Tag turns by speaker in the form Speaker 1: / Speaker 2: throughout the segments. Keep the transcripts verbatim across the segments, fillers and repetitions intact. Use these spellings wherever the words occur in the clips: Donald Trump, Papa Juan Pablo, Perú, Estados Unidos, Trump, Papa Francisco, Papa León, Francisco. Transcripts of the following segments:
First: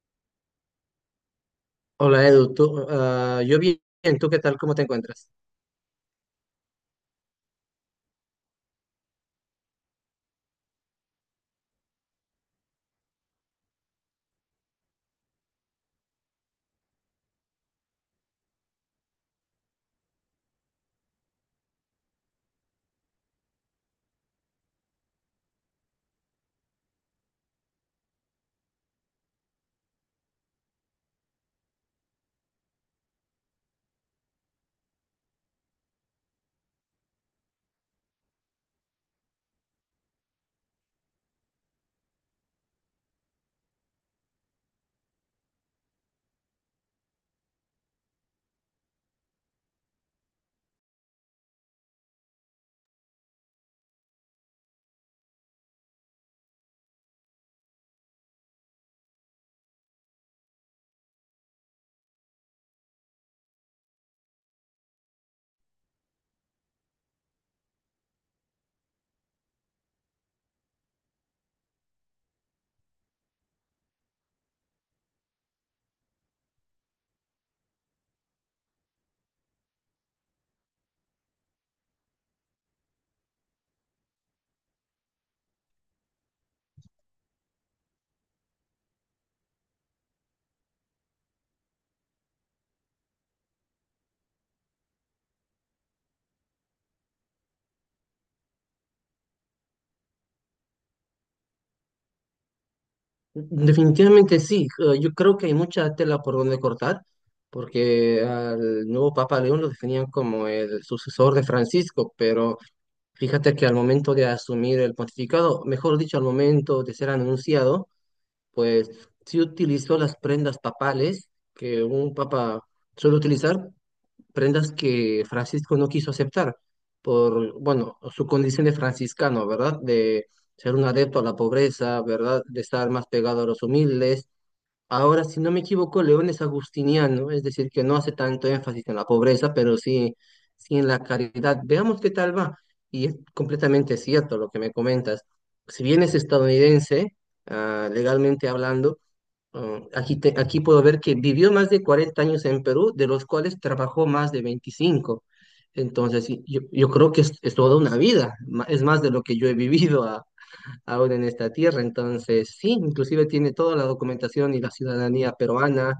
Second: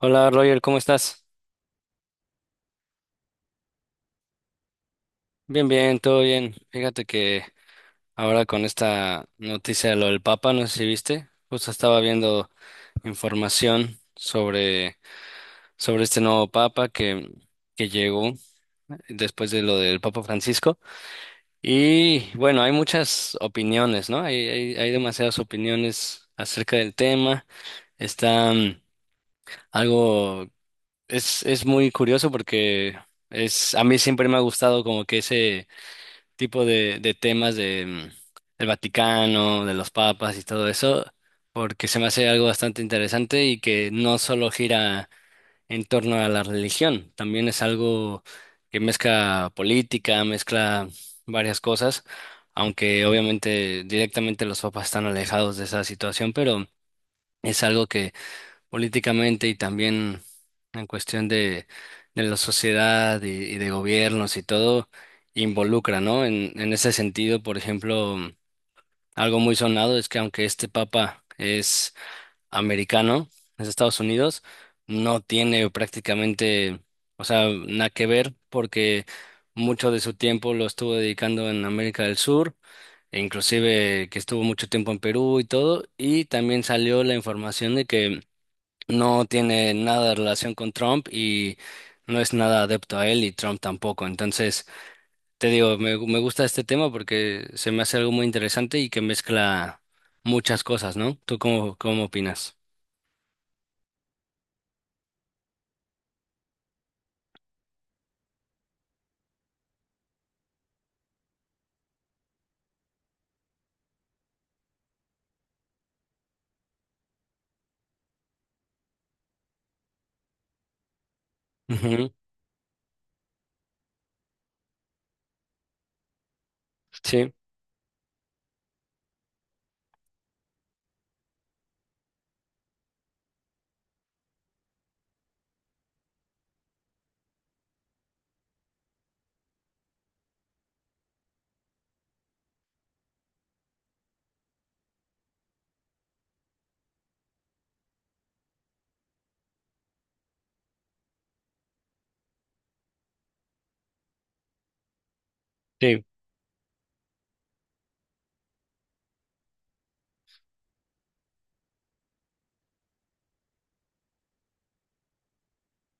Speaker 1: Hola Roger, ¿cómo estás?
Speaker 2: Hola Edu, tú, ah, yo bien, ¿tú qué tal? ¿Cómo te encuentras?
Speaker 1: Bien, bien, todo bien. Fíjate que ahora con esta noticia de lo del Papa, no sé si viste, justo estaba viendo información sobre, sobre este nuevo Papa que, que llegó después de lo del Papa Francisco. Y bueno, hay muchas opiniones, ¿no? Hay, hay, hay demasiadas opiniones acerca del tema. Está mm, algo, es, es muy curioso porque es, a mí siempre me ha gustado como que ese tipo de, de temas de, mm, del Vaticano, de los papas y todo eso, porque se me hace algo bastante interesante y que no solo gira en torno a la religión, también es algo que mezcla política, mezcla varias cosas, aunque obviamente directamente los papas están alejados de esa situación, pero es algo políticamente y también en cuestión de, de la sociedad y, y de gobiernos y todo, involucra, ¿no? En, en ese sentido, por ejemplo, algo muy sonado es que aunque este papa es americano, es de Estados Unidos, no tiene prácticamente, o sea, nada que ver porque mucho de su tiempo lo estuvo dedicando en América del Sur e inclusive que estuvo mucho tiempo en Perú y todo, y también salió la información de que no tiene nada de relación con Trump y no es nada adepto a él y Trump tampoco. Entonces, te digo, me, gu- me gusta este tema porque se me hace algo muy interesante y que mezcla muchas cosas, ¿no? ¿Tú cómo, cómo opinas?
Speaker 2: Definitivamente sí, eh, yo creo que hay mucha tela por donde cortar, porque al nuevo Papa León lo definían como el sucesor de Francisco, pero fíjate que al momento de asumir el pontificado, mejor dicho, al momento de ser anunciado, pues sí utilizó las prendas papales que
Speaker 1: Ujú.
Speaker 2: un papa suele utilizar, prendas que Francisco no quiso aceptar
Speaker 1: Sí,
Speaker 2: por, bueno, su condición de franciscano, ¿verdad? De ser un adepto a la pobreza, ¿verdad? De estar más pegado a los humildes. Ahora, si no me equivoco, León es agustiniano, es decir, que no hace tanto énfasis en la pobreza, pero sí, sí en la caridad. Veamos qué tal va. Y es completamente cierto lo que me comentas. Si bien es estadounidense, ah, legalmente hablando, Ah, aquí, te- aquí puedo ver que vivió más de cuarenta años en Perú, de los cuales trabajó más de veinticinco.
Speaker 1: sí,
Speaker 2: Entonces, sí, yo, yo creo que es, es toda una vida, ma- es más de lo que yo he vivido a- ahora en esta tierra. Entonces, sí, inclusive tiene toda la documentación y la ciudadanía peruana,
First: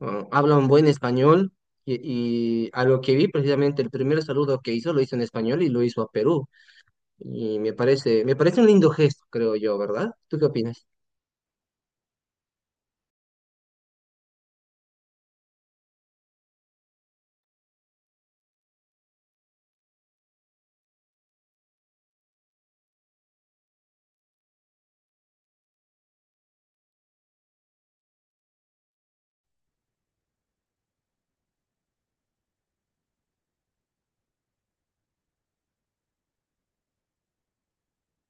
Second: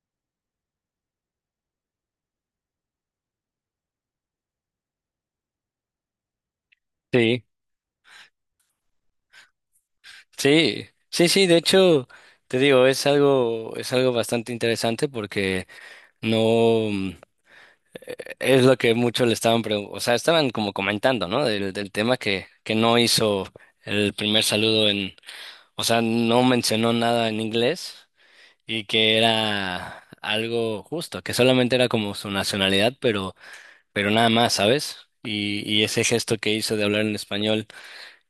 Speaker 2: ah, habla un buen español y, y a lo que vi precisamente el primer saludo que hizo lo hizo en español y lo hizo a Perú.
Speaker 1: sí,
Speaker 2: Y me parece, me parece un lindo gesto, creo yo, ¿verdad? ¿Tú qué
Speaker 1: sí,
Speaker 2: opinas?
Speaker 1: sí, sí, de hecho, te digo, es algo, es algo bastante interesante porque no mm, eh, es lo que muchos le estaban preguntando, o sea, estaban como comentando, ¿no? Del, del tema que, que no hizo el primer saludo en... O sea, no mencionó nada en inglés y que era algo justo, que solamente era como su nacionalidad, pero, pero nada más, ¿sabes? Y, y ese gesto que hizo de hablar en español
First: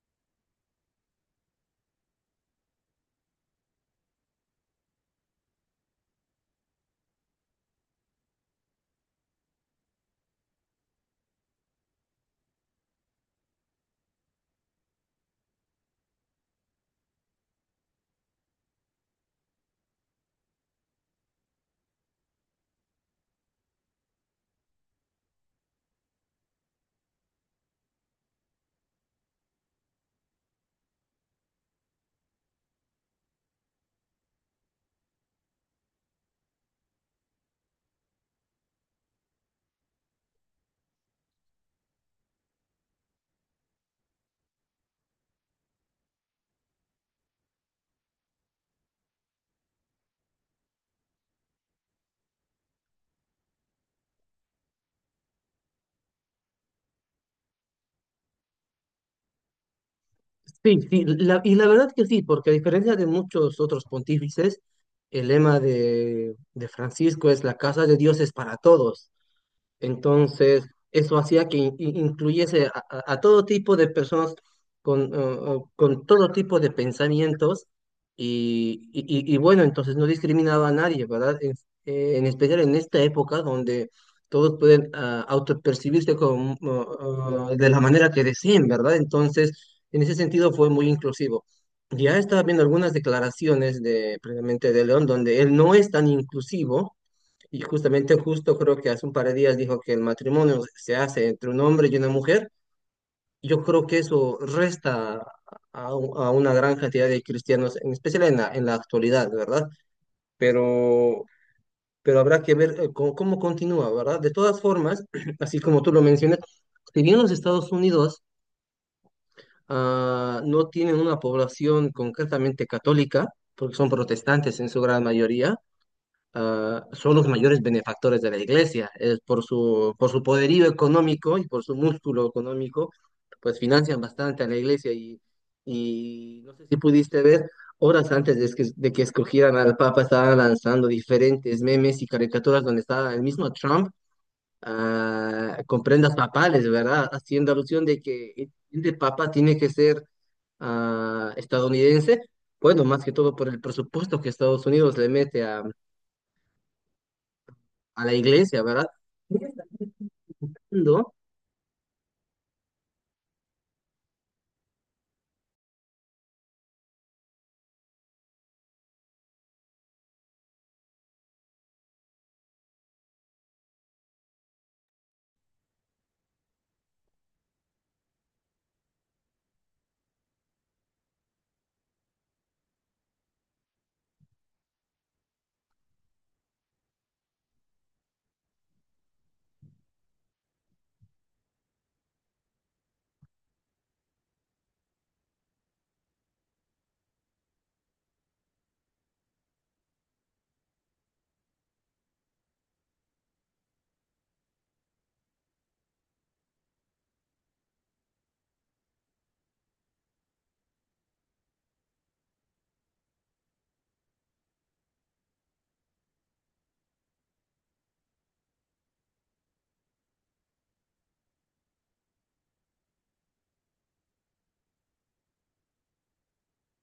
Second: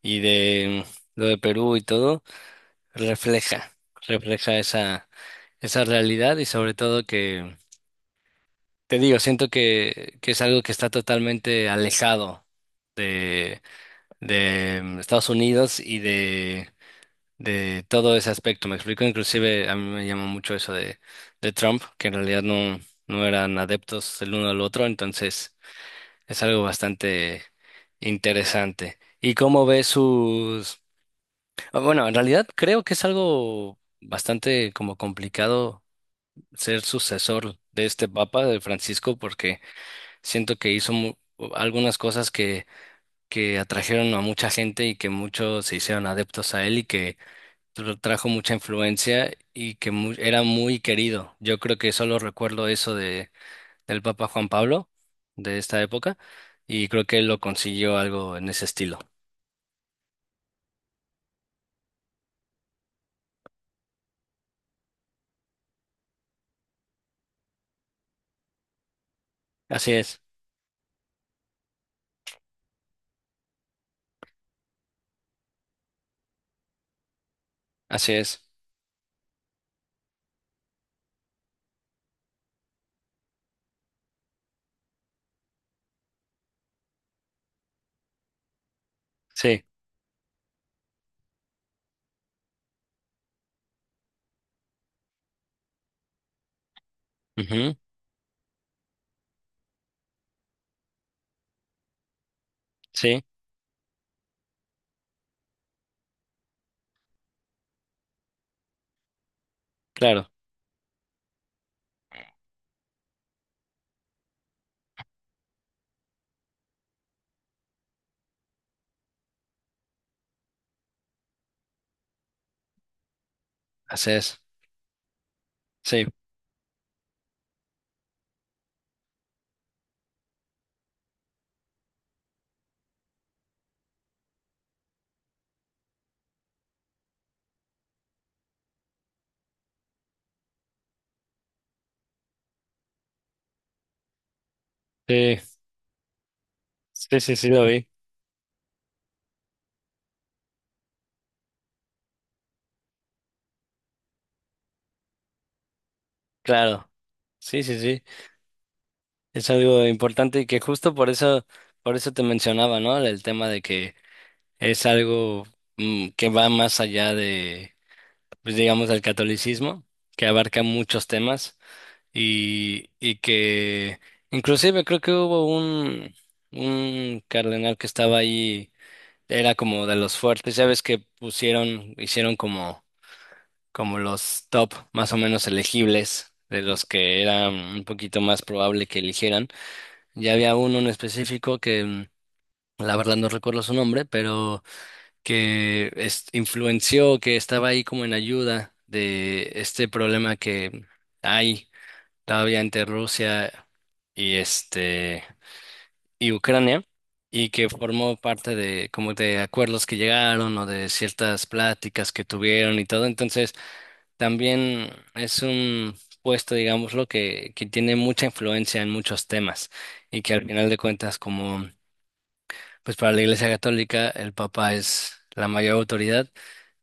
Speaker 1: y de mm, lo de Perú y todo, refleja, refleja esa, esa realidad y sobre todo que, te digo, siento que, que es algo que está totalmente alejado de, de mm, Estados Unidos y de de todo ese aspecto. Me explico, inclusive a mí me llamó mucho eso de, de Trump, que en realidad no, no eran adeptos el uno al otro, entonces es algo bastante interesante. ¿Y cómo ve sus... Ah, Bueno, en realidad creo que es algo bastante como complicado ser sucesor de este Papa, de Francisco, porque siento que hizo mu- algunas cosas que, que atrajeron a mucha gente y que muchos se hicieron adeptos a él y que tra- trajo mucha influencia y que mu- era muy querido. Yo creo que solo recuerdo eso de, del Papa Juan Pablo de esta época y creo que él lo consiguió algo en ese estilo.
Speaker 2: Sí, sí, la- y la verdad que sí, porque a diferencia de muchos otros pontífices, el lema de, de Francisco es la casa de Dios es para todos.
Speaker 1: Así es,
Speaker 2: Entonces, eso hacía que in- in- incluyese a, a- a todo tipo de personas con, eh, con todo tipo de pensamientos
Speaker 1: así es.
Speaker 2: y, y- y- y bueno, entonces no discriminaba a nadie, ¿verdad? En, eh, en especial en esta época donde todos pueden ah, autopercibirse como, ah, ah, de la manera que deseen, ¿verdad?
Speaker 1: Sí,
Speaker 2: Entonces, en ese sentido fue muy inclusivo. Ya estaba viendo algunas declaraciones de, precisamente de León, donde él no es tan inclusivo y
Speaker 1: ujú.
Speaker 2: justamente justo creo que hace un par de días dijo que el matrimonio se hace entre un hombre y una mujer.
Speaker 1: Sí,
Speaker 2: Yo creo que eso resta a, u- a una gran cantidad de cristianos, en especial en la, en la actualidad, ¿verdad?
Speaker 1: claro,
Speaker 2: Pero, pero habrá que ver eh, cómo, cómo continúa, ¿verdad? De todas formas, así como tú lo mencionas, si bien los Estados Unidos ah, no tienen una población concretamente católica, porque son
Speaker 1: así es.
Speaker 2: protestantes en su gran mayoría,
Speaker 1: Sí,
Speaker 2: ah, son los mayores benefactores de la iglesia. Es por su, por su poderío económico y por su músculo económico, pues financian bastante a la iglesia y, y no sé si pudiste ver, horas antes de que, de que escogieran al Papa estaban lanzando diferentes memes y caricaturas donde estaba el mismo Trump
Speaker 1: sí,
Speaker 2: ah, con prendas papales, ¿verdad?
Speaker 1: sí, sí, sí,
Speaker 2: Haciendo
Speaker 1: lo
Speaker 2: alusión
Speaker 1: vi.
Speaker 2: de que el Papa tiene que ser ah, estadounidense. Bueno, más que todo por el presupuesto que Estados Unidos le mete
Speaker 1: Claro, sí, sí, sí.
Speaker 2: a la iglesia, ¿verdad? Voy a
Speaker 1: Es
Speaker 2: estar
Speaker 1: algo importante y que justo por
Speaker 2: disfrutando.
Speaker 1: eso, por eso te mencionaba, ¿no? El tema de que es algo mm, que va más allá pues digamos, al catolicismo, que abarca muchos temas y, y que inclusive creo que hubo un, un cardenal que estaba ahí, era como de los fuertes, ya ves que pusieron, hicieron como, como los top más o menos elegibles, de los que era un poquito más probable que eligieran. Ya había uno en específico que mm, la verdad no recuerdo su nombre, pero que es- influenció, que estaba ahí como en ayuda de este problema que hay todavía entre Rusia y este y Ucrania y que formó parte de como de acuerdos que llegaron o de ciertas pláticas que tuvieron y todo. Entonces, también es un puesto, digámoslo, que, que tiene mucha influencia en muchos temas y que al final de cuentas como pues para la Iglesia Católica el Papa es la mayor autoridad,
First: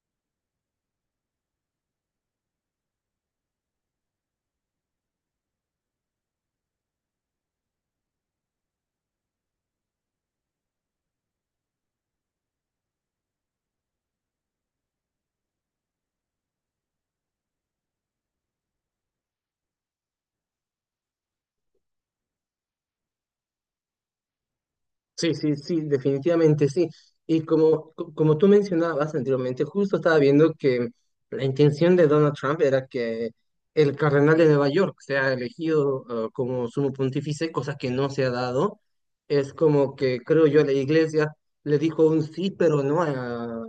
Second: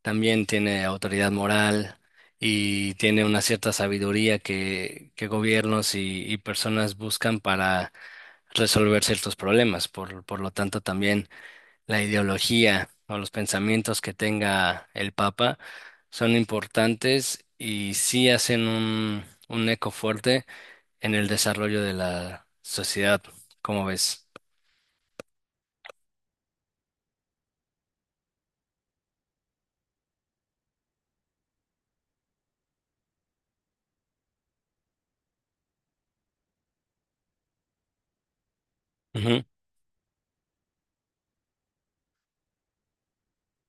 Speaker 1: también tiene autoridad moral y tiene una cierta sabiduría que, que gobiernos y, y personas buscan para resolver ciertos problemas. Por, por lo tanto, también la ideología o los pensamientos que tenga el Papa son importantes y sí hacen un, un eco fuerte en el desarrollo de la sociedad, como ves.
Speaker 2: Sí, sí, sí, definitivamente sí. Y como, co- como tú mencionabas anteriormente, justo estaba viendo que la intención de Donald Trump era que el cardenal de Nueva York sea elegido eh, como sumo pontífice, cosa que no se ha dado.
Speaker 1: Ujú.
Speaker 2: Es como que, creo yo, la iglesia le dijo un sí, pero no a,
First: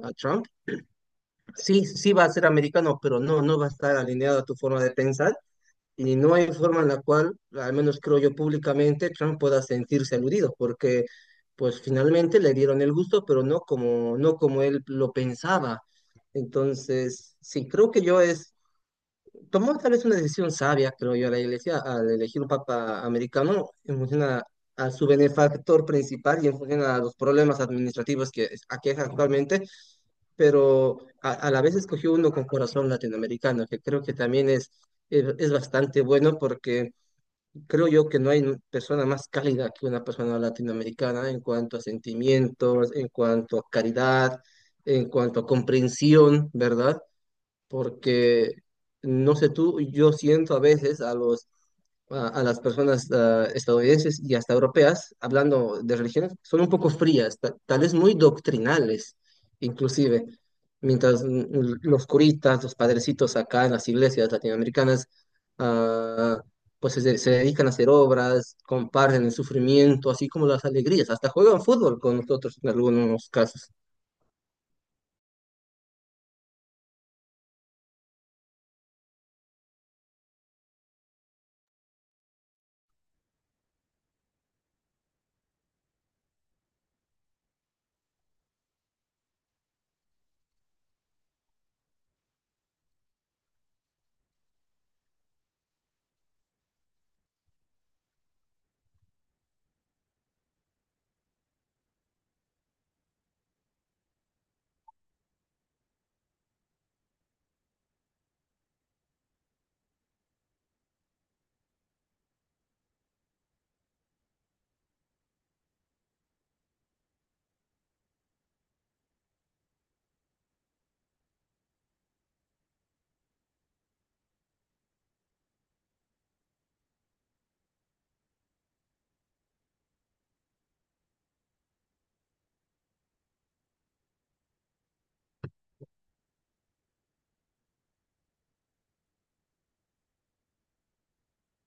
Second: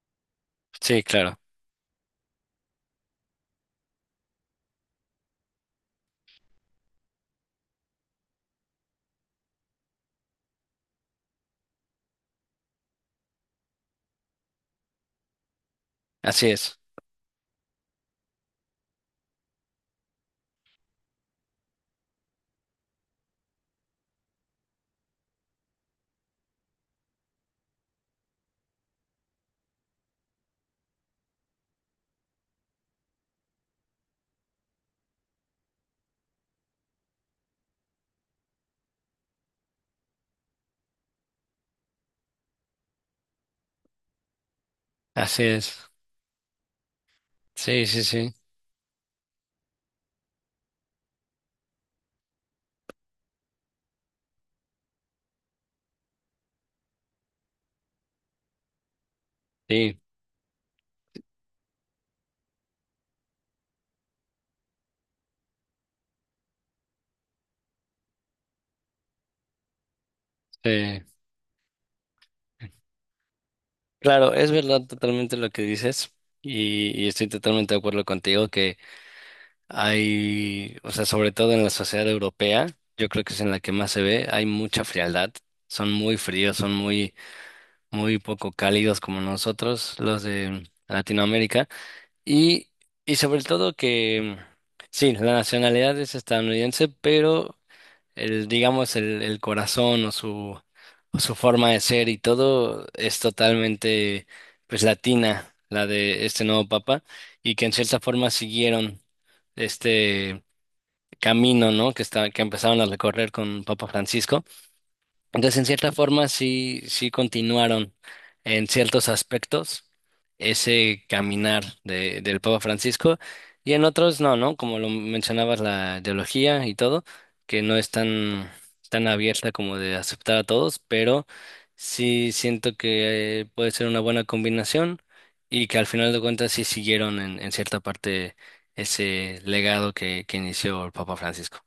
Speaker 2: a Trump.
Speaker 1: Sí, claro.
Speaker 2: Sí, sí va a ser americano, pero no, no va a estar alineado a tu forma de pensar. Y no hay forma en la cual, al menos creo yo públicamente, Trump pueda sentirse aludido, porque pues finalmente le dieron el gusto, pero no como, no como él lo pensaba.
Speaker 1: Así es.
Speaker 2: Entonces, sí, creo que yo es, tomó tal vez una decisión sabia, creo yo, la iglesia, al elegir un papa americano en función a, a su benefactor principal y en función a los problemas administrativos que aquejan actualmente, pero a, a la vez escogió uno con corazón latinoamericano, que creo que también es, es es bastante bueno porque creo yo que no hay persona más cálida que una persona latinoamericana en cuanto a sentimientos, en cuanto a caridad, en cuanto
Speaker 1: Así
Speaker 2: a
Speaker 1: es.
Speaker 2: comprensión, ¿verdad?
Speaker 1: Sí, sí, sí.
Speaker 2: Porque, no sé tú, yo siento a veces a los a, a las personas ah, estadounidenses y hasta europeas, hablando de religiones, son un poco frías, ta- tal vez muy doctrinales,
Speaker 1: Sí,
Speaker 2: inclusive. Mientras mm, mm, los curitas, los padrecitos acá en las iglesias latinoamericanas, ah, pues se, se dedican a hacer obras, comparten el sufrimiento, así como las
Speaker 1: sí.
Speaker 2: alegrías, hasta juegan fútbol con nosotros en algunos casos.
Speaker 1: Claro, es verdad totalmente lo que dices y, y estoy totalmente de acuerdo contigo que hay, o sea, sobre todo en la sociedad europea, yo creo que es en la que más se ve, hay mucha frialdad, son muy fríos, son muy, muy poco cálidos como nosotros, los de Latinoamérica, y, y sobre todo que, sí, la nacionalidad es estadounidense, pero el, digamos, el, el corazón o su, o su forma de ser y todo es totalmente, pues, latina, la de este nuevo papa, y que en cierta forma siguieron este camino, ¿no? Que está, que empezaron a recorrer con Papa Francisco. Entonces, en cierta forma, sí, sí continuaron en ciertos aspectos ese caminar de, del Papa Francisco y en otros no, ¿no? Como lo mencionabas, la ideología y todo, que no es tan, tan abierta como de aceptar a todos, pero sí siento que eh, puede ser una buena combinación y que al final de cuentas sí siguieron en, en cierta parte ese legado que, que inició el Papa Francisco.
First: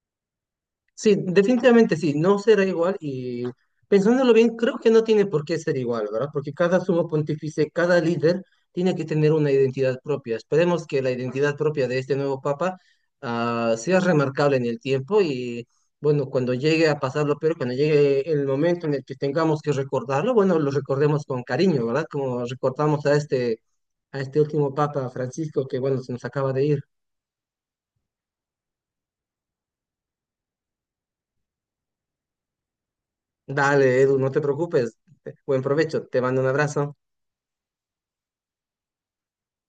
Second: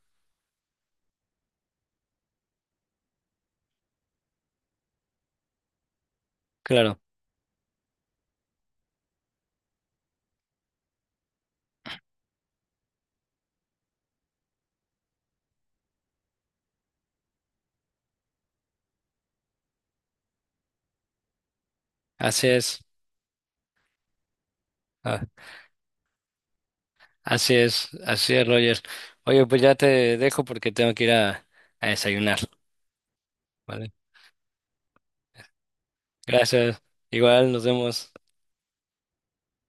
Speaker 2: Sí, definitivamente sí, no será igual y pensándolo bien, creo que no tiene por qué ser igual, ¿verdad? Porque cada
Speaker 1: Claro,
Speaker 2: sumo pontífice, cada líder tiene que tener una identidad propia. Esperemos que la identidad propia de este nuevo papa ah, sea remarcable en el tiempo y bueno, cuando llegue a pasarlo, pero cuando llegue el momento en el que tengamos que recordarlo, bueno, lo recordemos con cariño, ¿verdad? Como
Speaker 1: así es.
Speaker 2: recordamos a este, a este último papa Francisco que bueno, se nos acaba de ir.
Speaker 1: Así es, así es, Roger. Oye, pues ya te dejo porque tengo que ir a, a desayunar, ¿vale?
Speaker 2: Dale, Edu, no te preocupes. Buen provecho, te mando un
Speaker 1: Gracias.
Speaker 2: abrazo.
Speaker 1: Igual, nos vemos.